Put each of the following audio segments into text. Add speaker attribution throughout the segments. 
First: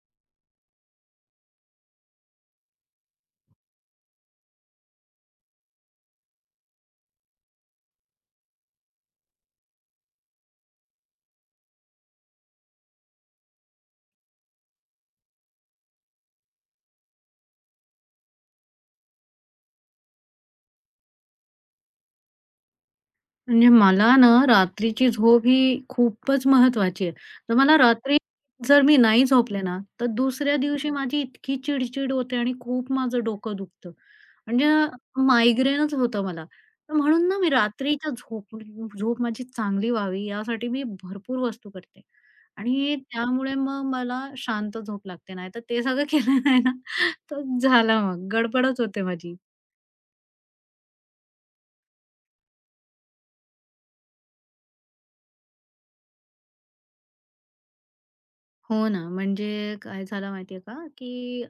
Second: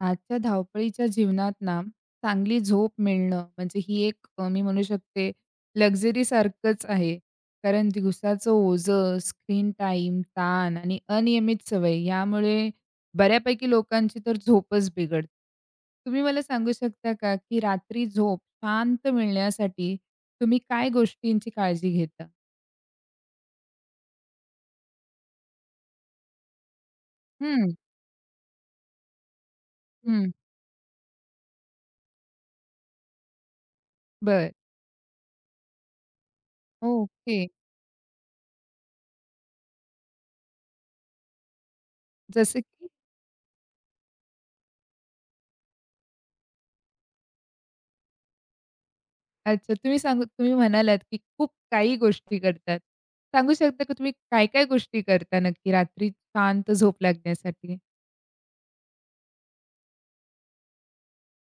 Speaker 1: आजच्या धावपळीच्या जीवनात ना, चांगली झोप मिळणं म्हणजे ही एक मी म्हणू शकते लक्झरीसारखंच आहे. कारण दिवसाचं ओझं, स्क्रीन टाईम, ताण आणि अनियमित सवय यामुळे बऱ्यापैकी लोकांची तर झोपच बिघडते. तुम्ही मला सांगू शकता का, की रात्री झोप शांत मिळण्यासाठी तुम्ही काय गोष्टींची काळजी घेता?
Speaker 2: म्हणजे मला ना रात्रीची झोप ही खूपच महत्वाची आहे. तर
Speaker 1: हं,
Speaker 2: मला रात्री जर मी नाही झोपले ना, तर
Speaker 1: हं.
Speaker 2: दुसऱ्या दिवशी माझी इतकी चिड होते आणि खूप माझं डोकं दुखतं.
Speaker 1: बरं.
Speaker 2: म्हणजे मायग्रेनच होतं मला. तर म्हणून
Speaker 1: ओके.
Speaker 2: ना मी रात्रीच्या झोप झोप माझी चांगली व्हावी यासाठी मी भरपूर वस्तू करते
Speaker 1: जसं की?
Speaker 2: आणि त्यामुळे मग मला शांत झोप लागते. नाहीतर ते सगळं केलं नाही ना, तर झालं मग गडबडच होते माझी.
Speaker 1: अच्छा. तुम्ही सांगू तुम्ही म्हणालात, की खूप काही गोष्टी करतात. सांगू शकता का तुम्ही काय-काय गोष्टी करता नक्की रात्री शांत झोप लागण्यासाठी?
Speaker 2: हो ना, म्हणजे काय झालं माहितीये का, की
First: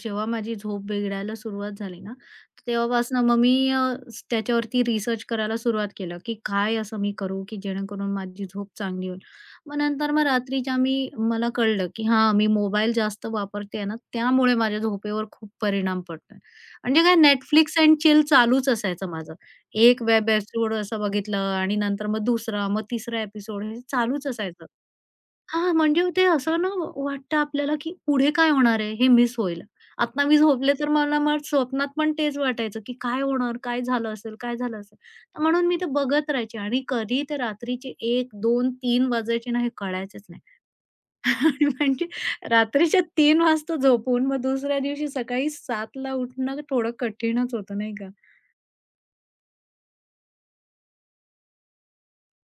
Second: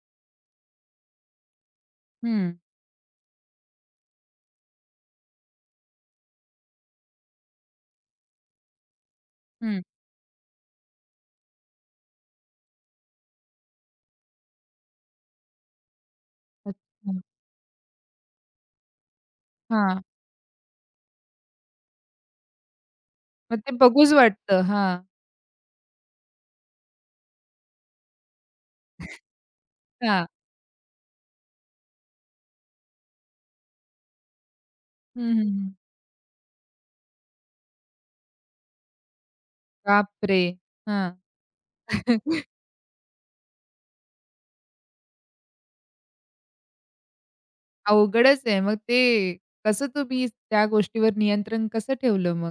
Speaker 2: जेव्हा माझी झोप बिघडायला सुरुवात झाली ना,
Speaker 1: हं,
Speaker 2: तेव्हापासनं मग मी त्याच्यावरती रिसर्च करायला सुरुवात केलं, की काय असं मी करू, की जेणेकरून माझी झोप चांगली होईल. मग
Speaker 1: हं.
Speaker 2: नंतर मग रात्रीच्या मी मला कळलं, की हां, मी मोबाईल जास्त वापरते ना, त्यामुळे माझ्या झोपेवर खूप परिणाम पडतोय. म्हणजे काय
Speaker 1: अच्छा.
Speaker 2: Netflix एंड चिल चालूच असायचं माझं.
Speaker 1: हां.
Speaker 2: एक वेब एपिसोड असं बघितलं आणि नंतर मग दुसरा, मग तिसरा
Speaker 1: मग
Speaker 2: एपिसोड
Speaker 1: ते
Speaker 2: हे
Speaker 1: बघूच
Speaker 2: चालूच
Speaker 1: वाटतं.
Speaker 2: असायचं.
Speaker 1: हां,
Speaker 2: हां, म्हणजे ते असं ना वाटतं आपल्याला, की पुढे काय होणार आहे हे मिस होईल. आता
Speaker 1: हां.
Speaker 2: मी झोपले तर मला मग स्वप्नात पण तेच वाटायचं, की काय होणार? काय झालं असेल? काय झालं असेल?
Speaker 1: हं,
Speaker 2: तर
Speaker 1: हं,
Speaker 2: म्हणून
Speaker 1: हं.
Speaker 2: मी ते बघत राहायचे आणि कधी ते रात्रीचे 1, 2, 3 वाजायचे ना हे कळायचंच
Speaker 1: बापरे!
Speaker 2: नाही.
Speaker 1: हां.
Speaker 2: आणि म्हणजे रात्रीच्या 3 वाजता झोपून मग दुसऱ्या दिवशी सकाळी 7ला उठणं थोडं कठीणच होतं नाही का?
Speaker 1: अवघडच आहे. मग ते कसं तुम्ही त्या गोष्टीवर नियंत्रण कसं ठेवलं मग?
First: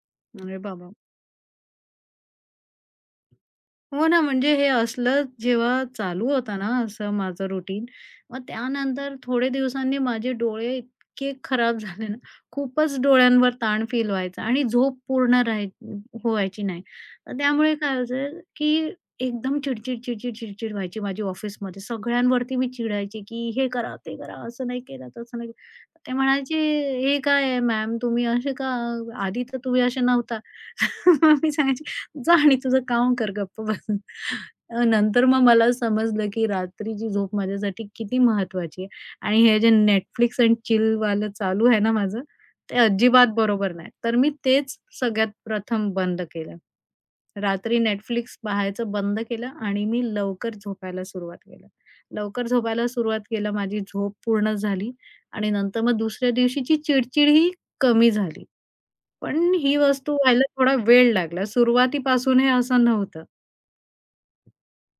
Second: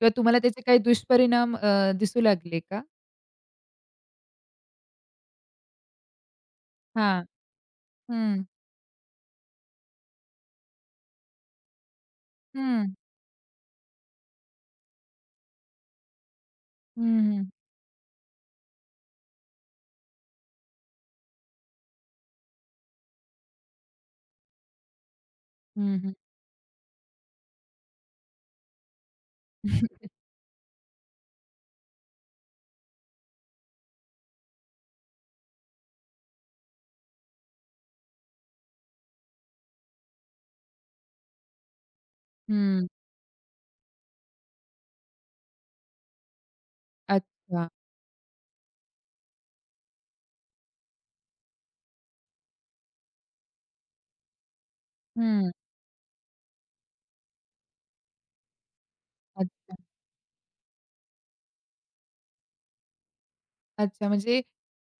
Speaker 1: किंवा तुम्हाला
Speaker 2: अरे
Speaker 1: त्याचे काही
Speaker 2: बाबा!
Speaker 1: दुष्परिणाम दिसू लागले का?
Speaker 2: हो ना, म्हणजे हे असलं जेव्हा चालू होता ना असं
Speaker 1: हां.
Speaker 2: माझं रुटीन, मग
Speaker 1: हं,
Speaker 2: त्यानंतर थोडे दिवसांनी माझे डोळे इतके खराब झाले ना,
Speaker 1: हं.
Speaker 2: खूपच डोळ्यांवर ताण फील व्हायचा आणि झोप पूर्ण व्हायची नाही.
Speaker 1: हं,
Speaker 2: तर
Speaker 1: हं.
Speaker 2: त्यामुळे काय व्हायचं, की एकदम चिडचिड, चिडचिड, चिडचिड व्हायची माझी ऑफिसमध्ये. सगळ्यांवरती मी चिडायची, की "हे करा, ते करा, असं नाही केलं, तसं नाही केलं."
Speaker 1: हं, हं.
Speaker 2: ते म्हणायचे, "हे काय आहे मॅम तुम्ही असे का? आधी तर तुम्ही असे नव्हता." मी सांगायची, जा आणि तुझं काम कर, गप्प बस. नंतर मग मला समजलं, की रात्रीची झोप माझ्यासाठी किती महत्त्वाची आहे आणि हे जे Netflix अँड चिल चिलवालं चालू आहे ना माझं, ते
Speaker 1: हं.
Speaker 2: अजिबात बरोबर नाही. तर मी तेच सगळ्यात प्रथम बंद केलं.
Speaker 1: अच्छा.
Speaker 2: रात्री Netflix पाहायचं बंद केलं आणि मी लवकर झोपायला सुरुवात केलं. लवकर झोपायला सुरुवात केलं, माझी झोप पूर्ण झाली
Speaker 1: हं.
Speaker 2: आणि नंतर मग दुसऱ्या दिवशीची चिडचिड ही कमी झाली. पण
Speaker 1: अच्छा.
Speaker 2: ही वस्तू व्हायला थोडा वेळ लागला. सुरुवातीपासून हे असं नव्हतं.
Speaker 1: अच्छा. म्हणजे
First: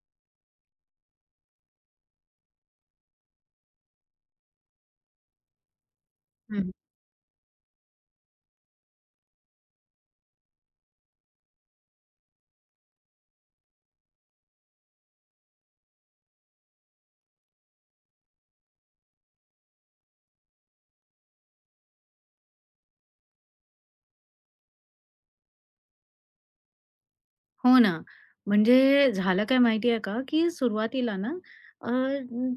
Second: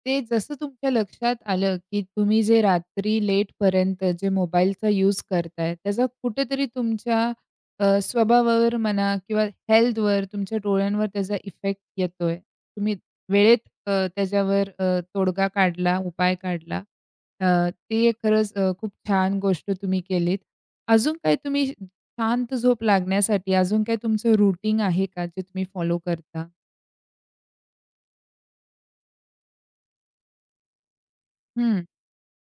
Speaker 1: ते जसं तुमच्या लक्षात आलं, की तुम्ही जे रात्री लेटपर्यंत जे मोबाईलचा यूज करताय, त्याचा कुठेतरी
Speaker 2: हं.
Speaker 1: तुमच्या स्वभावावर म्हणा किंवा हेल्थवर, तुमच्या डोळ्यांवर त्याचा इफेक्ट येतोय. तुम्ही वेळेत त्याच्यावर तोडगा काढला, उपाय काढला. अ, ती खरंच खूप छान गोष्ट तुम्ही केलीत. अजून काय तुम्ही शांत झोप लागण्यासाठी अजून काही तुमचं रूटीन आहे का, जे तुम्ही फॉलो करता?
Speaker 2: हो ना. म्हणजे झालं काय माहिती आहे का, की सुरुवातीला ना
Speaker 1: हं.
Speaker 2: अ,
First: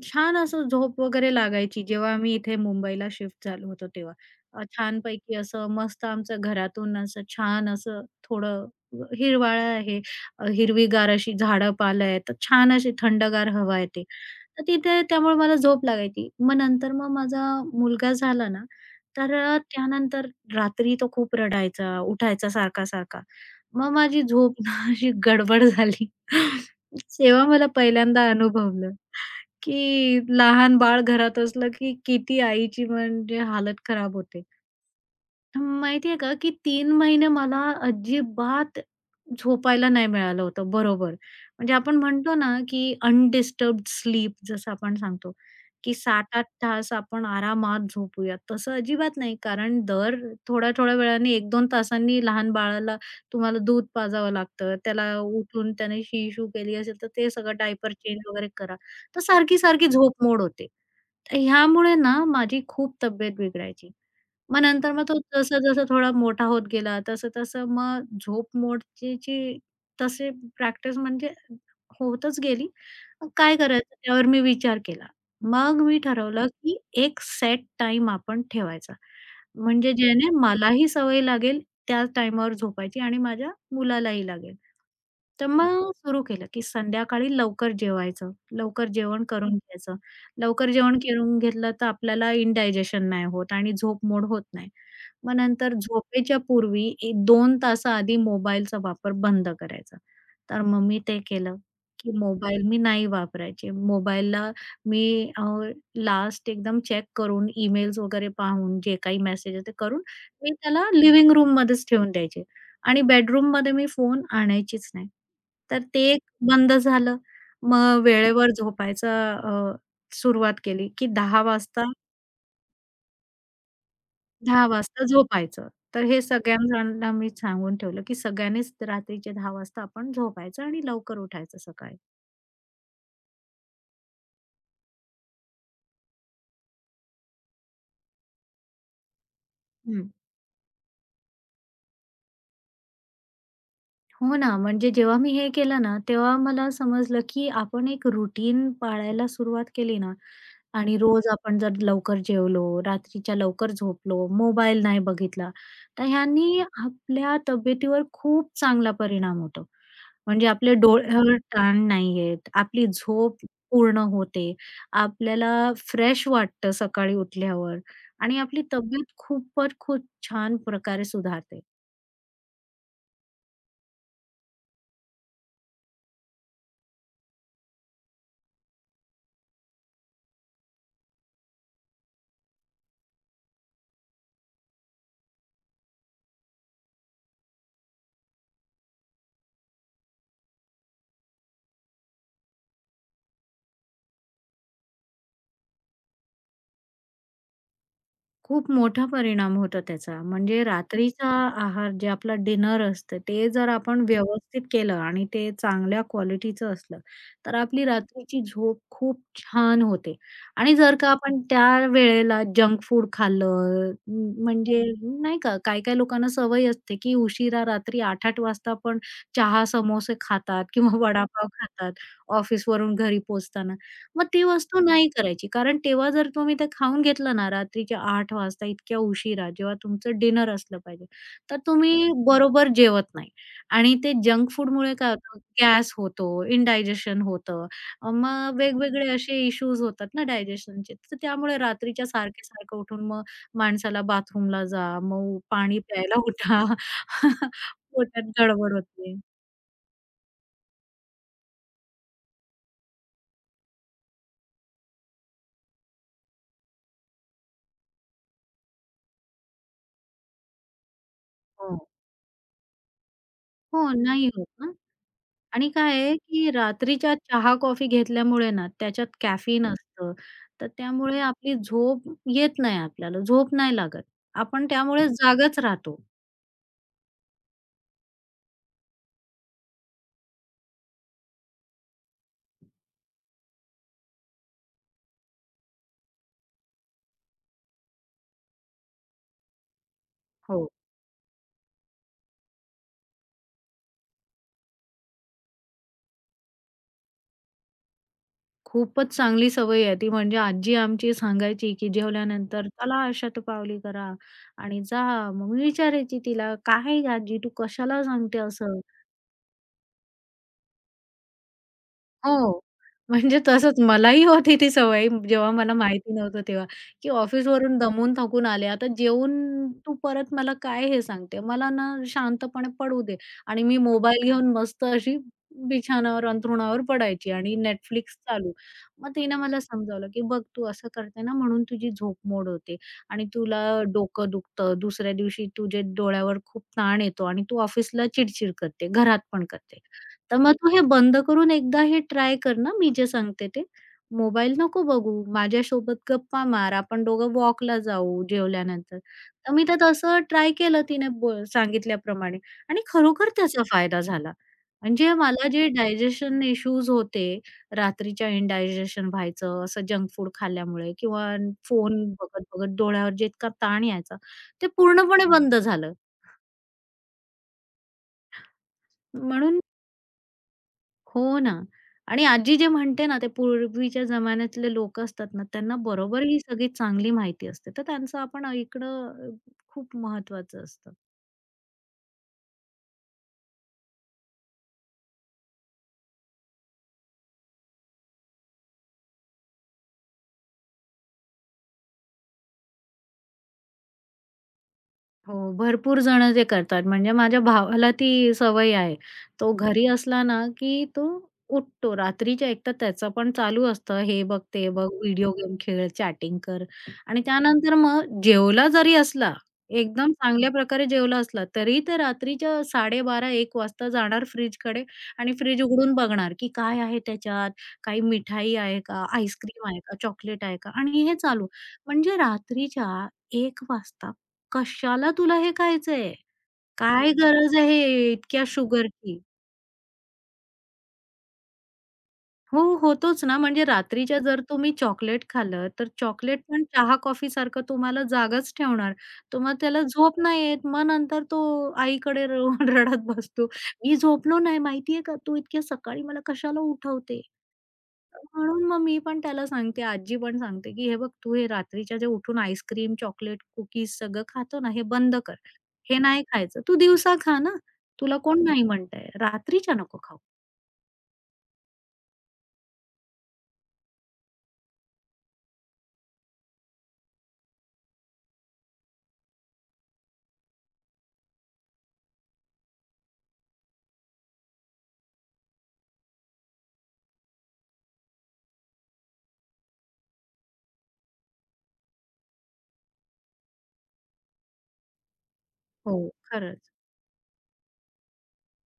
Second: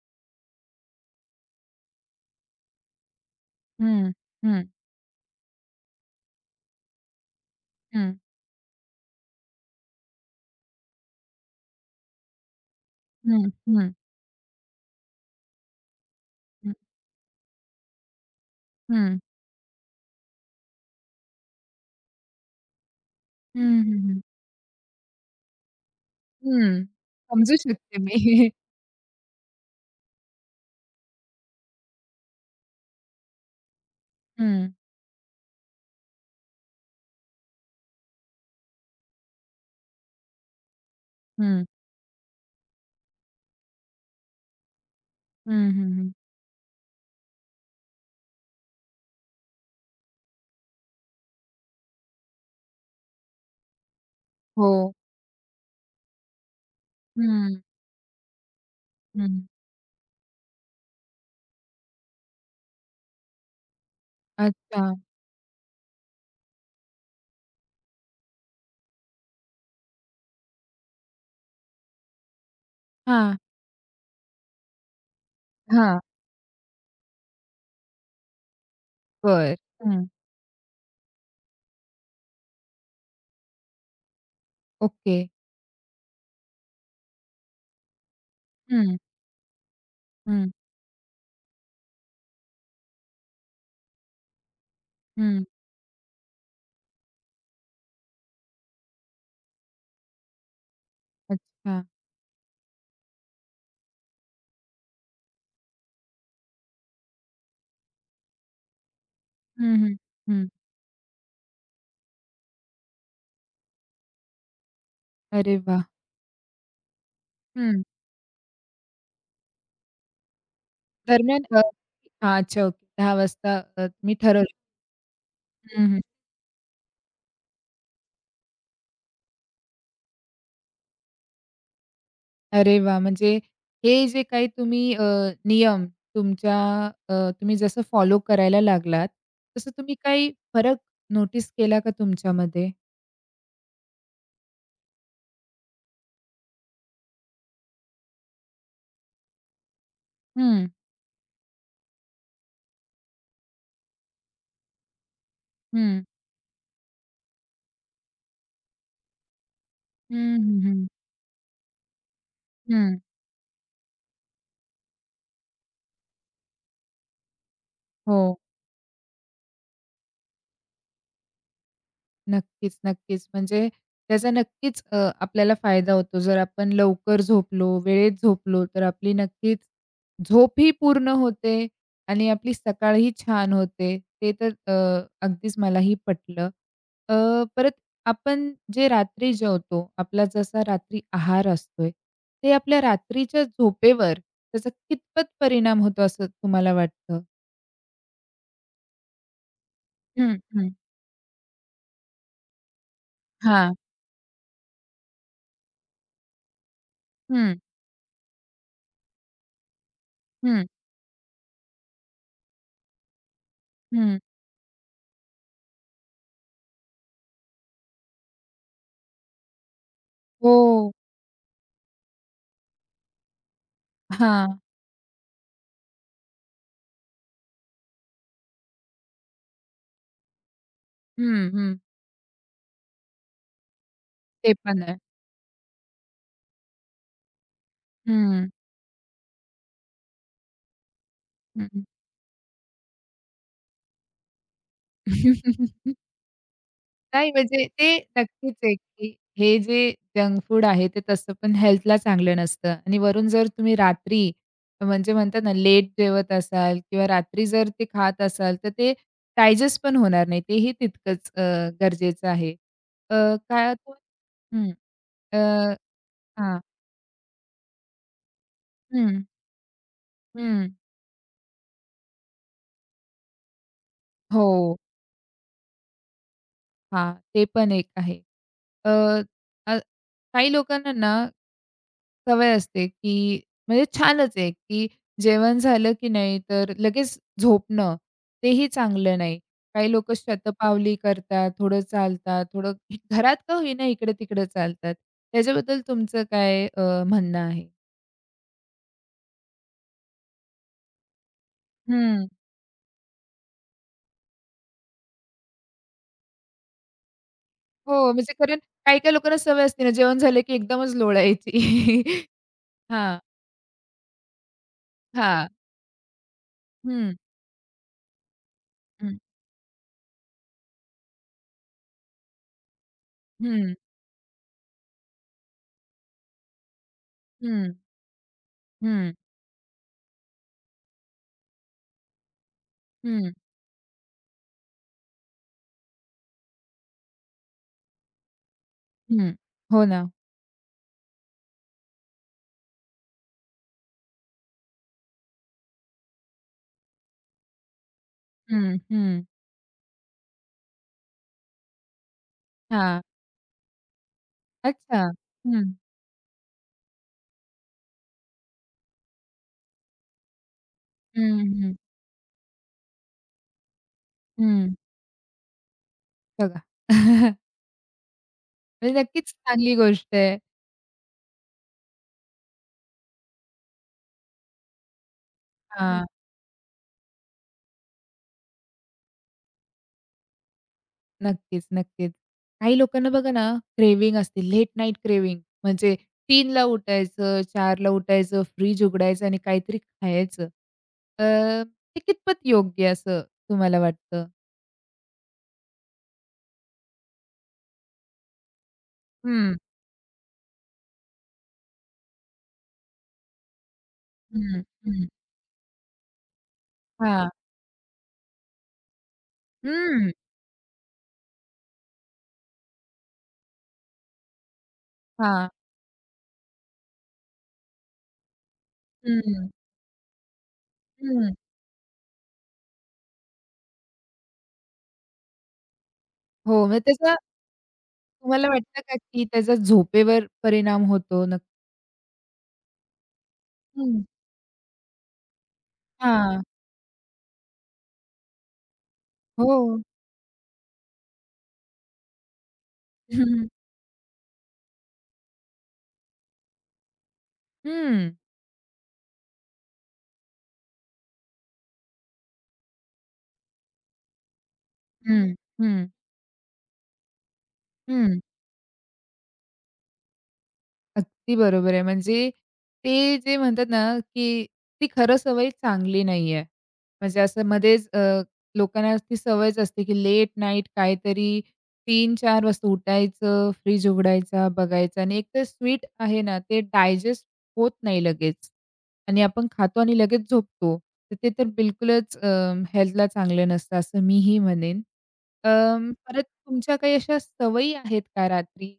Speaker 2: छान असं झोप वगैरे लागायची जेव्हा आम्ही इथे मुंबईला शिफ्ट झालो होतो
Speaker 1: हं,
Speaker 2: तेव्हा.
Speaker 1: हं,
Speaker 2: छानपैकी असं मस्त आमचं घरातून असं छान असं
Speaker 1: हं,
Speaker 2: थोडं हिरवाळा आहे, हिरवीगार अशी झाडं-पालं आहेत. तर छान अशी
Speaker 1: हं,
Speaker 2: थंडगार
Speaker 1: हं,
Speaker 2: हवा
Speaker 1: हं,
Speaker 2: येते. तर तिथे त्यामुळे मला झोप लागायची. मग
Speaker 1: हं,
Speaker 2: नंतर मग माझा मुलगा झाला ना,
Speaker 1: हं,
Speaker 2: तर त्यानंतर रात्री तो खूप रडायचा, उठायचा सारखा-सारखा.
Speaker 1: हं,
Speaker 2: मग
Speaker 1: हं,
Speaker 2: माझी झोप ना अशी गडबड झाली.
Speaker 1: हं.
Speaker 2: तेव्हा
Speaker 1: समजू
Speaker 2: मला
Speaker 1: शकते मी.
Speaker 2: पहिल्यांदा अनुभवलं, की लहान बाळ घरात असलं, की किती आईची म्हणजे हालत खराब होते.
Speaker 1: हं,
Speaker 2: माहितीये का, की 3 महिने मला अजिबात झोपायला नाही मिळालं होतं बरोबर.
Speaker 1: हं,
Speaker 2: म्हणजे आपण म्हणतो ना, की अनडिस्टर्ब्ड स्लीप जसं आपण सांगतो,
Speaker 1: हं, हं,
Speaker 2: की
Speaker 1: हं.
Speaker 2: 7-8 तास आपण आरामात झोपूया. तसं अजिबात नाही, कारण दर थोड्या-थोड्या वेळाने 1-2 तासांनी लहान बाळाला तुम्हाला दूध पाजावं लागतं.
Speaker 1: हो.
Speaker 2: त्याला उठून त्याने शी केली असेल, तर ते सगळं
Speaker 1: हं,
Speaker 2: डायपर चेंज वगैरे करा. तर
Speaker 1: हं.
Speaker 2: सारखी-सारखी झोप मोड होते. तर ह्यामुळे ना माझी खूप तब्येत बिघडायची. मग
Speaker 1: अच्छा.
Speaker 2: नंतर मग तो जसं-जसं थोडा मोठा होत गेला, तसं-तसं मग झोप मोडची जी तसे प्रॅक्टिस म्हणजे होतच गेली. मग
Speaker 1: हां,
Speaker 2: काय करायचं त्यावर मी विचार केला. मग मी
Speaker 1: हां.
Speaker 2: ठरवलं, की एक सेट टाईम आपण ठेवायचा.
Speaker 1: बरं.
Speaker 2: म्हणजे
Speaker 1: हं.
Speaker 2: ज्याने मलाही सवय लागेल त्या टाईमावर झोपायची आणि माझ्या मुलालाही लागेल.
Speaker 1: ओके.
Speaker 2: तर मग सुरू केलं, की संध्याकाळी लवकर जेवायचं, लवकर
Speaker 1: हं,
Speaker 2: जेवण करून घ्यायचं.
Speaker 1: हं,
Speaker 2: लवकर जेवण करून घेतलं तर आपल्याला इनडायजेशन नाही होत आणि झोप मोड होत नाही. मग
Speaker 1: हं.
Speaker 2: नंतर झोपेच्या पूर्वी 2 तासाआधी मोबाईलचा वापर बंद करायचा. तर मग मी ते केलं,
Speaker 1: अच्छा.
Speaker 2: की मोबाईल मी नाही वापरायचे. मोबाईलला मी लास्ट एकदम चेक करून, ईमेल्स वगैरे पाहून, जे काही मेसेज ते
Speaker 1: हं, हं,
Speaker 2: करून,
Speaker 1: हं.
Speaker 2: मी त्याला लिव्हिंग रूममध्येच ठेवून द्यायचे आणि बेडरूममध्ये मी फोन आणायचीच नाही.
Speaker 1: अरे वाह!
Speaker 2: तर ते एक बंद झालं.
Speaker 1: हं.
Speaker 2: मग वेळेवर झोपायचा अ, सुरुवात केली, की
Speaker 1: दरम्यान हां. अच्छा, ओके. 10 वाजता तुम्ही ठरवलं.
Speaker 2: 10:00 वाजता झोपायचं.
Speaker 1: हं, हं.
Speaker 2: तर हे सगळ्यांना मी सांगून ठेवलं, की सगळ्यांनीच रात्रीचे 10:00 वाजता आपण झोपायचं आणि लवकर उठायचं सकाळी.
Speaker 1: अरे वाह! म्हणजे हे जे काही तुम्ही नियम तुमच्या अ, तुम्ही जसं फॉलो करायला लागलात, तसं तुम्ही
Speaker 2: हं.
Speaker 1: काही फरक नोटीस केला का तुमच्यामध्ये?
Speaker 2: हो ना, म्हणजे जेव्हा मी हे केलं ना, तेव्हा मला समजलं, की आपण एक रूटीन पाळायला सुरुवात केली ना
Speaker 1: हं,
Speaker 2: आणि रोज आपण जर लवकर जेवलो, रात्रीच्या लवकर झोपलो, मोबाईल नाही बघितला,
Speaker 1: हं.
Speaker 2: तर ह्यांनी आपल्या तब्येतीवर खूप चांगला परिणाम होतो.
Speaker 1: हं,
Speaker 2: म्हणजे
Speaker 1: हं,
Speaker 2: आपले
Speaker 1: हं.
Speaker 2: डोळ्यावर ताण नाही येत, आपली
Speaker 1: हं.
Speaker 2: झोप पूर्ण होते, आपल्याला फ्रेश वाटतं सकाळी उठल्यावर
Speaker 1: हो.
Speaker 2: आणि आपली तब्येत खूपच खूप छान प्रकारे सुधारते.
Speaker 1: नक्कीच, नक्कीच. म्हणजे त्याचा नक्कीच आपल्याला फायदा होतो. जर आपण लवकर झोपलो, वेळेत झोपलो, तर आपली नक्कीच झोप ही पूर्ण होते आणि आपली सकाळ ही छान होते. ते तर अगदीच मलाही पटलं. अ, परत आपण जे रात्री जेवतो, आपला जसा रात्री आहार असतोय, ते आपल्या रात्रीच्या झोपेवर त्याचा कितपत परिणाम होतो असं तुम्हाला वाटतं?
Speaker 2: खूप मोठा परिणाम होतो त्याचा.
Speaker 1: हं,
Speaker 2: म्हणजे
Speaker 1: हं.
Speaker 2: रात्रीचा आहार जे आपलं डिनर असतं, ते जर
Speaker 1: हां.
Speaker 2: आपण व्यवस्थित केलं आणि ते चांगल्या क्वालिटीचं असलं, तर
Speaker 1: हं,
Speaker 2: आपली रात्रीची झोप खूप छान होते.
Speaker 1: हं,
Speaker 2: आणि जर का आपण त्या वेळेला जंक फूड खाल्लं,
Speaker 1: हं.
Speaker 2: म्हणजे नाही का, काही-काही लोकांना सवय असते, की उशिरा रात्री 8:00-8:00 वाजता पण चहा, समोसे
Speaker 1: हो.
Speaker 2: खातात किंवा वडापाव खातात ऑफिसवरून घरी पोहोचताना. मग ती
Speaker 1: हां.
Speaker 2: वस्तू नाही करायची. कारण तेव्हा जर तुम्ही ते खाऊन घेतलं ना रात्रीच्या 8:00 वाजता इतक्या उशिरा जेव्हा तुमचं डिनर असलं पाहिजे,
Speaker 1: हं,
Speaker 2: तर
Speaker 1: हं.
Speaker 2: तुम्ही बरोबर जेवत नाही आणि ते जंक
Speaker 1: ते पण
Speaker 2: फूडमुळे
Speaker 1: आहे.
Speaker 2: काय होतं गॅस होतो, इंडायजेशन होतं.
Speaker 1: हं,
Speaker 2: मग वेगवेगळे असे इश्यूज होतात ना डायजेशनचे. तर त्यामुळे
Speaker 1: हं.
Speaker 2: रात्रीच्या सारखे-सारखं उठून मग माणसाला बाथरूमला जा, मग पाणी प्यायला उठा.
Speaker 1: नाही म्हणजे ते
Speaker 2: पोटात
Speaker 1: नक्कीच आहे,
Speaker 2: गडबड होते.
Speaker 1: की हे जे जंक फूड आहे ते तसं पण हेल्थला चांगलं नसतं आणि वरून जर तुम्ही रात्री म्हणजे म्हणतात ना लेट जेवत असाल किंवा रात्री जर ते खात असाल, तर ते डायजेस्ट पण होणार नाही. तेही तितकंच
Speaker 2: हो.
Speaker 1: गरजेचं आहे. अ, काय
Speaker 2: हो,
Speaker 1: होतं
Speaker 2: नाही होत
Speaker 1: हं.
Speaker 2: ना. आणि
Speaker 1: अ,
Speaker 2: काय आहे, की
Speaker 1: हां.
Speaker 2: रात्रीच्या चहा-कॉफी घेतल्यामुळे ना,
Speaker 1: हं,
Speaker 2: त्याच्यात कॅफीन असतं.
Speaker 1: हं.
Speaker 2: तर त्यामुळे आपली झोप येत नाही आपल्याला, झोप नाही लागत. आपण
Speaker 1: हो.
Speaker 2: त्यामुळे जागच राहतो.
Speaker 1: हां. ते पण एक आहे. अ, अ, काही लोकांना ना सवय असते, की म्हणजे छानच आहे, की जेवण झालं की नाही तर लगेच झोपणं, तेही चांगलं नाही. काही लोकं
Speaker 2: हो,
Speaker 1: शतपावली करतात, थोडं चालतात, थोडं घरात का होईना इकडे-तिकडे चालतात. त्याच्याबद्दल तुमचं काय म्हणणं आहे?
Speaker 2: खूपच चांगली सवय आहे ती. म्हणजे आजी आमची सांगायची, की
Speaker 1: हं.
Speaker 2: जेवल्यानंतर "चला शतपावली करा" आणि जा. मग मी विचारायची तिला, "काय आजी, तू कशाला
Speaker 1: हो, म्हणजे
Speaker 2: सांगते
Speaker 1: कारण
Speaker 2: असं?"
Speaker 1: काही-काही लोकांना सवय असते ना, जेवण झालं की एकदमच लोळायची.
Speaker 2: हो.
Speaker 1: हां,
Speaker 2: म्हणजे तसंच मलाही होती ती सवय
Speaker 1: हां.
Speaker 2: जेव्हा मला माहिती नव्हतं तेव्हा, की
Speaker 1: हं,
Speaker 2: ऑफिसवरून दमून थकून आले. आता
Speaker 1: हं,
Speaker 2: जेवून तू परत मला काय हे सांगते? मला ना शांतपणे पडू दे आणि
Speaker 1: हं,
Speaker 2: मी मोबाईल घेऊन मस्त अशी बिछाणावर, अंथरुणावर पडायची आणि
Speaker 1: हं,
Speaker 2: Netflix चालू. मग
Speaker 1: हं,
Speaker 2: तिने मला समजावलं, की "बघ तू असं करते ना म्हणून तुझी झोप मोड होते आणि
Speaker 1: हं,
Speaker 2: तुला डोकं दुखतं. दुसऱ्या दिवशी तुझ्या डोळ्यावर खूप ताण येतो आणि तू ऑफिसला चिडचिड करते, घरात
Speaker 1: हं.
Speaker 2: पण करते."
Speaker 1: हो ना.
Speaker 2: तर मग तू हे बंद करून एकदा हे ट्राय कर ना, मी जे सांगते ते. मोबाईल नको बघू, माझ्यासोबत गप्पा मार, आपण दोघं वॉकला जाऊ
Speaker 1: हं,
Speaker 2: जेवल्यानंतर.
Speaker 1: हं.
Speaker 2: तर मी तर तसं ट्राय केलं तिने सांगितल्याप्रमाणे आणि
Speaker 1: हां.
Speaker 2: खरोखर त्याचा फायदा झाला.
Speaker 1: अच्छा.
Speaker 2: म्हणजे मला जे
Speaker 1: हं.
Speaker 2: डायजेशन इश्यूज होते, रात्रीच्या इंडायजेशन व्हायचं, असं जंक फूड खाल्ल्यामुळे किंवा
Speaker 1: हं, हं,
Speaker 2: फोन बघत-बघत डोळ्यावर जितका ताण यायचा, ते
Speaker 1: हं.
Speaker 2: पूर्णपणे बंद झालं.
Speaker 1: बघा. म्हणजे नक्कीच
Speaker 2: म्हणून
Speaker 1: चांगली गोष्ट आहे.
Speaker 2: हो ना. आणि आजी जे म्हणते ना, ते पूर्वीच्या जमान्यातले लोकं असतात ना, त्यांना
Speaker 1: हां.
Speaker 2: बरोबर ही सगळी चांगली माहिती असते. तर त्यांचं आपण ऐकणं खूप महत्वाचं असतं.
Speaker 1: नक्कीच, नक्कीच. काही लोकांना बघा ना, क्रेव्हिंग असते, लेट नाईट क्रेव्हिंग म्हणजे 3ला उठायचं, 4ला उठायचं, फ्रिज उघडायचं आणि काहीतरी खायचं. अ, ते कितपत योग्य असं तुम्हाला वाटतं?
Speaker 2: हो, भरपूर जण ते करतात. म्हणजे माझ्या भावाला ती सवय आहे. तो
Speaker 1: हं,
Speaker 2: घरी असला ना, की तो उठतो. रात्रीच्या एकतर त्याचं पण चालू असतं, हे बघ,
Speaker 1: हं,
Speaker 2: ते बघ,
Speaker 1: हं.
Speaker 2: व्हिडिओ गेम खेळ, चॅटिंग कर आणि
Speaker 1: हां.
Speaker 2: त्यानंतर मग जेवला जरी असला,
Speaker 1: हं.
Speaker 2: एकदम चांगल्या प्रकारे जेवला असला, तरी ते रात्रीच्या 12:30-1:00 वाजता जाणार फ्रिजकडे आणि
Speaker 1: हां.
Speaker 2: फ्रिज उघडून बघणार, की काय आहे त्याच्यात? काही मिठाई आहे का?
Speaker 1: हं,
Speaker 2: आईस्क्रीम आहे का? चॉकलेट आहे का? आणि हे
Speaker 1: हं.
Speaker 2: चालू. म्हणजे रात्रीच्या 1:00 वाजता कशाला तुला हे खायचंय?
Speaker 1: हो, मग
Speaker 2: काय
Speaker 1: त्याचा
Speaker 2: गरज आहे इतक्या
Speaker 1: तुम्हाला वाटतं का,
Speaker 2: शुगरची?
Speaker 1: की त्याचा झोपेवर परिणाम होतो? नक्की.
Speaker 2: हो, होतोच ना. म्हणजे
Speaker 1: हं.
Speaker 2: रात्रीच्या जर तुम्ही चॉकलेट खाल्लं, तर
Speaker 1: हां.
Speaker 2: चॉकलेट पण चहा-कॉफीसारखं तुम्हाला जागंच ठेवणार. तर मग
Speaker 1: हो.
Speaker 2: त्याला झोप नाही येत. मग नंतर तो आईकडे र रडत बसतो. "मी झोपलो नाही माहितीये का? तू इतक्या सकाळी मला कशाला उठवते?"
Speaker 1: हं,
Speaker 2: म्हणून मग मी पण त्याला सांगते, आजी पण सांगते, की "हे बघ, तू हे रात्रीच्या जे उठून आईस्क्रीम, चॉकलेट, कुकीज सगळं खातो ना, हे बंद
Speaker 1: हं,
Speaker 2: कर."
Speaker 1: हं,
Speaker 2: हे नाही खायचं. तू दिवसा खा ना. तुला
Speaker 1: हं.
Speaker 2: कोण नाही म्हणतंय. रात्रीच्या नको खाऊ.
Speaker 1: अगदी बरोबर आहे. म्हणजे ते जे म्हणतात ना, की ती खरं सवय चांगली नाहीये. म्हणजे असं मध्येच लोकांना ती सवयच असते, की लेट नाईट काहीतरी तीन चार वाजता उठायचं, फ्रिज उघडायचा, बघायचा आणि एक तर स्वीट आहे ना, ते डायजेस्ट होत नाही लगेच आणि आपण खातो आणि लगेच झोपतो. तर ते तर बिलकुलच हेल्थला चांगलं नसतं असं मीही म्हणेन.
Speaker 2: हो.
Speaker 1: परत
Speaker 2: खरंच.
Speaker 1: तुमच्या काही अशा सवयी आहेत का रात्री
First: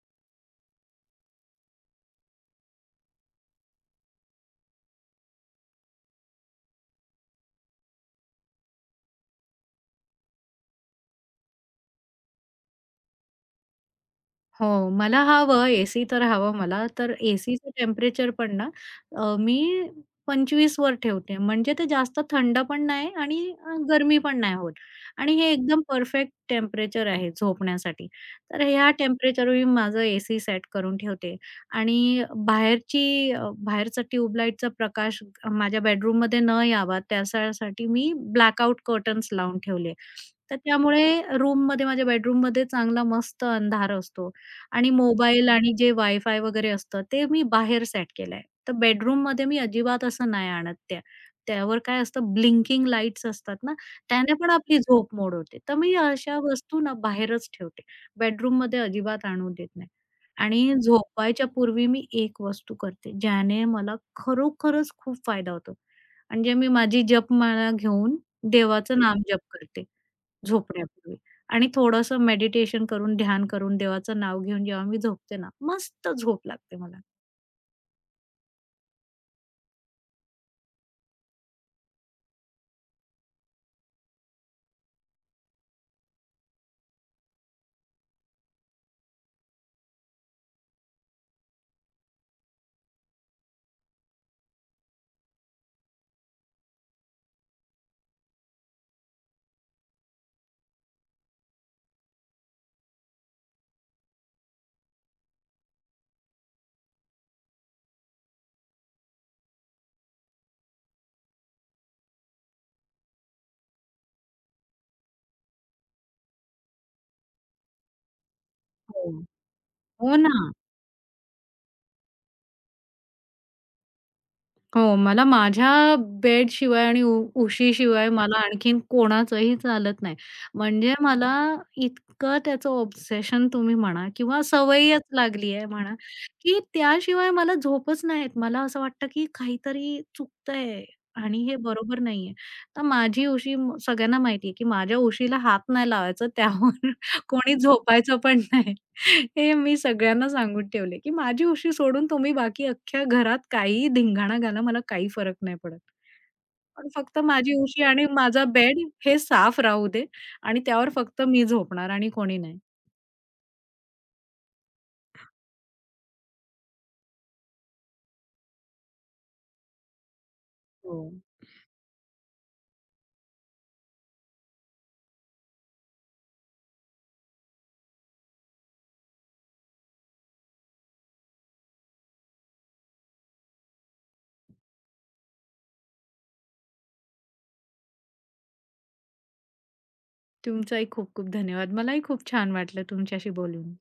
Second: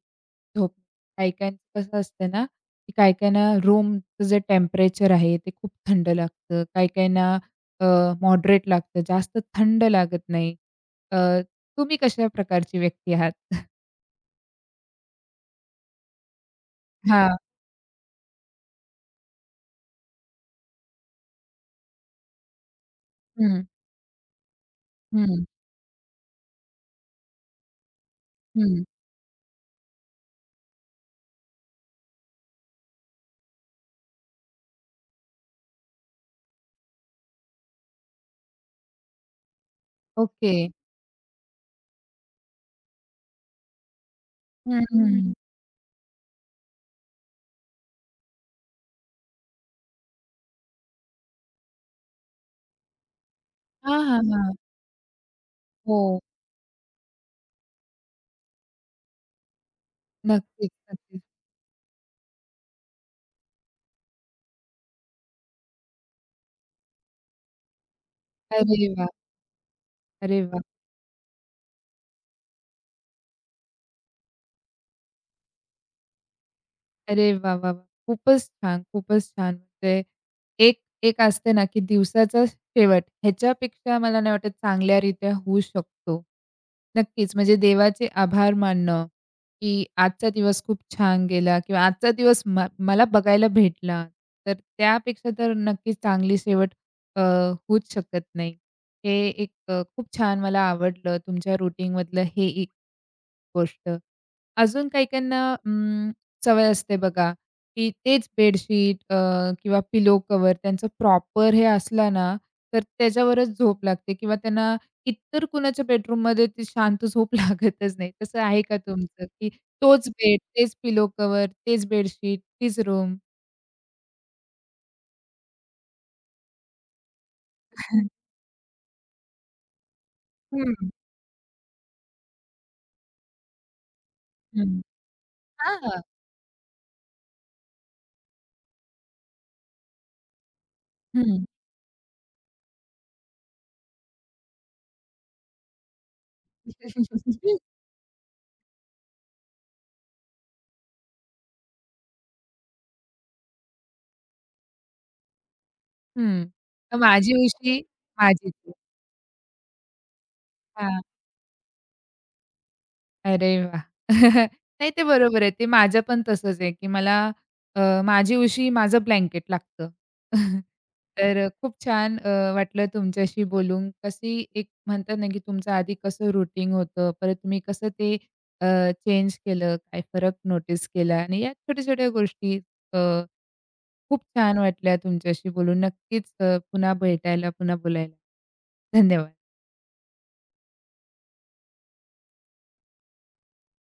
Speaker 1: झोप काही-काहींचं कसं असतं ना, की काही-काहींना रूमचं जे टेम्परेचर आहे ते खूप थंड लागतं. काही-काहींना अ, मॉडरेट लागतं, जास्त थंड लागत नाही. अ, तुम्ही कशा प्रकारची व्यक्ती आहात?
Speaker 2: हो, मला हवं एसी तर हवं मला. तर
Speaker 1: हां.
Speaker 2: एसीचं टेम्परेचर पण ना मी 25 वर ठेवते. म्हणजे ते जास्त थंड पण नाही आणि
Speaker 1: हं,
Speaker 2: गरमी पण नाही होत. आणि
Speaker 1: हं,
Speaker 2: हे एकदम परफेक्ट टेम्परेचर आहे झोपण्यासाठी. तर
Speaker 1: हं.
Speaker 2: ह्या टेम्परेचरवर मी माझं एसी सेट करून ठेवते. आणि बाहेरची बाहेरचा ट्यूबलाईटचा प्रकाश माझ्या बेडरूममध्ये न यावा त्यासाठी मी ब्लॅकआउट कर्टन्स लावून ठेवले.
Speaker 1: ओके.
Speaker 2: तर त्यामुळे रूममध्ये माझ्या बेडरूममध्ये चांगला मस्त अंधार असतो.
Speaker 1: हं,
Speaker 2: आणि
Speaker 1: हं.
Speaker 2: मोबाईल आणि जे वायफाय वगैरे असतं ते मी बाहेर सेट केलंय. तर बेडरूममध्ये मी अजिबात असं नाही आणत त्या. त्यावर काय असतं ब्लिंकिंग लाईट्स असतात ना,
Speaker 1: हां, हां,
Speaker 2: त्याने पण
Speaker 1: हां.
Speaker 2: आपली झोप मोड होते. तर मी
Speaker 1: हो.
Speaker 2: अशा वस्तू ना बाहेरच ठेवते. बेडरूममध्ये अजिबात आणू देत नाही.
Speaker 1: नक्कीच,
Speaker 2: आणि
Speaker 1: नक्कीच.
Speaker 2: झोपायच्या पूर्वी मी एक वस्तू करते, ज्याने मला खरोखरच खूप फायदा होतो. म्हणजे मी माझी जपमाळा घेऊन
Speaker 1: अरे
Speaker 2: देवाचं
Speaker 1: वाह!
Speaker 2: नामजप करते.
Speaker 1: अरे वाह!
Speaker 2: झोपण्यापूर्वी आणि थोडंसं मेडिटेशन करून, ध्यान करून, देवाचं नाव घेऊन जेव्हा मी झोपते ना, मस्त झोप लागते मला.
Speaker 1: अरे वाह, वाह, वाह! खूपच छान, खूपच छान. म्हणजे एक एक असते ना, की दिवसाचा शेवट ह्याच्यापेक्षा मला नाही वाटत चांगल्यारीत्या होऊ शकतो. नक्कीच, म्हणजे देवाचे आभार मानणं, की आजचा दिवस खूप छान गेला किंवा आजचा दिवस मला बघायला भेटला. तर त्यापेक्षा तर नक्कीच चांगली शेवट होऊच शकत नाही. हे एक खूप छान मला आवडलं तुमच्या रुटीनमधलं हे एक गोष्ट. अजून काही-काहींना सवय असते बघा, की तेच बेडशीट किंवा पिलो कवर त्यांचं प्रॉपर हे असला ना, तर त्याच्यावरच झोप लागते किंवा त्यांना इतर कुणाच्या बेडरूममध्ये ती शांत झोप लागतच नाही. तसं आहे का
Speaker 2: हो.
Speaker 1: तुमचं, की तोच
Speaker 2: हो ना.
Speaker 1: बेड, तेच पिलो कवर, तेच बेडशीट, तीच रूम?
Speaker 2: हो, मला माझ्या बेडशिवाय आणि उशीशिवाय मला आणखीन कोणाचंही चालत नाही.
Speaker 1: हं,
Speaker 2: म्हणजे मला इतकं त्याचं ऑब्सेशन तुम्ही म्हणा किंवा
Speaker 1: हं.
Speaker 2: सवयच लागली आहे म्हणा,
Speaker 1: हां.
Speaker 2: की त्याशिवाय मला झोपच नाही येत. मला असं वाटतं की काहीतरी चुकतंय
Speaker 1: हं.
Speaker 2: आणि
Speaker 1: हं.
Speaker 2: हे बरोबर नाहीये. तर माझी उशी सगळ्यांना माहिती की माझ्या उशीला हात नाही लावायचा त्यावर कोणी झोपायचं पण नाही. हे मी सगळ्यांना सांगून ठेवले, की माझी उशी सोडून तुम्ही बाकी अख्ख्या घरात काहीही धिंगाणा घाला, मला काही फरक नाही पडत. पण फक्त
Speaker 1: माझी
Speaker 2: माझी
Speaker 1: उशी
Speaker 2: उशी आणि माझा
Speaker 1: माझीच.
Speaker 2: बेड हे साफ राहू दे आणि त्यावर
Speaker 1: हां.
Speaker 2: फक्त मी झोपणार आणि कोणी नाही.
Speaker 1: अरे वाह! नाही ते बरोबर आहे. ते माझं पण तसंच आहे, की मला माझी उशी माझं ब्लँकेट लागतं.
Speaker 2: हो.
Speaker 1: तर खूप छान वाटलं तुमच्याशी बोलून. कशी एक म्हणतात ना, की तुमचं आधी कसं रुटीन होतं, परत तुम्ही कसं ते चेंज केलं, काय फरक नोटीस केला आणि या छोट्या-छोट्या गोष्टी अ, खूप छान वाटल्या तुमच्याशी बोलून. नक्कीच पुन्हा भेटायला, पुन्हा बोलायला. धन्यवाद.
Speaker 2: तुमचाही खूप खूप धन्यवाद. मलाही खूप छान वाटलं तुमच्याशी बोलून.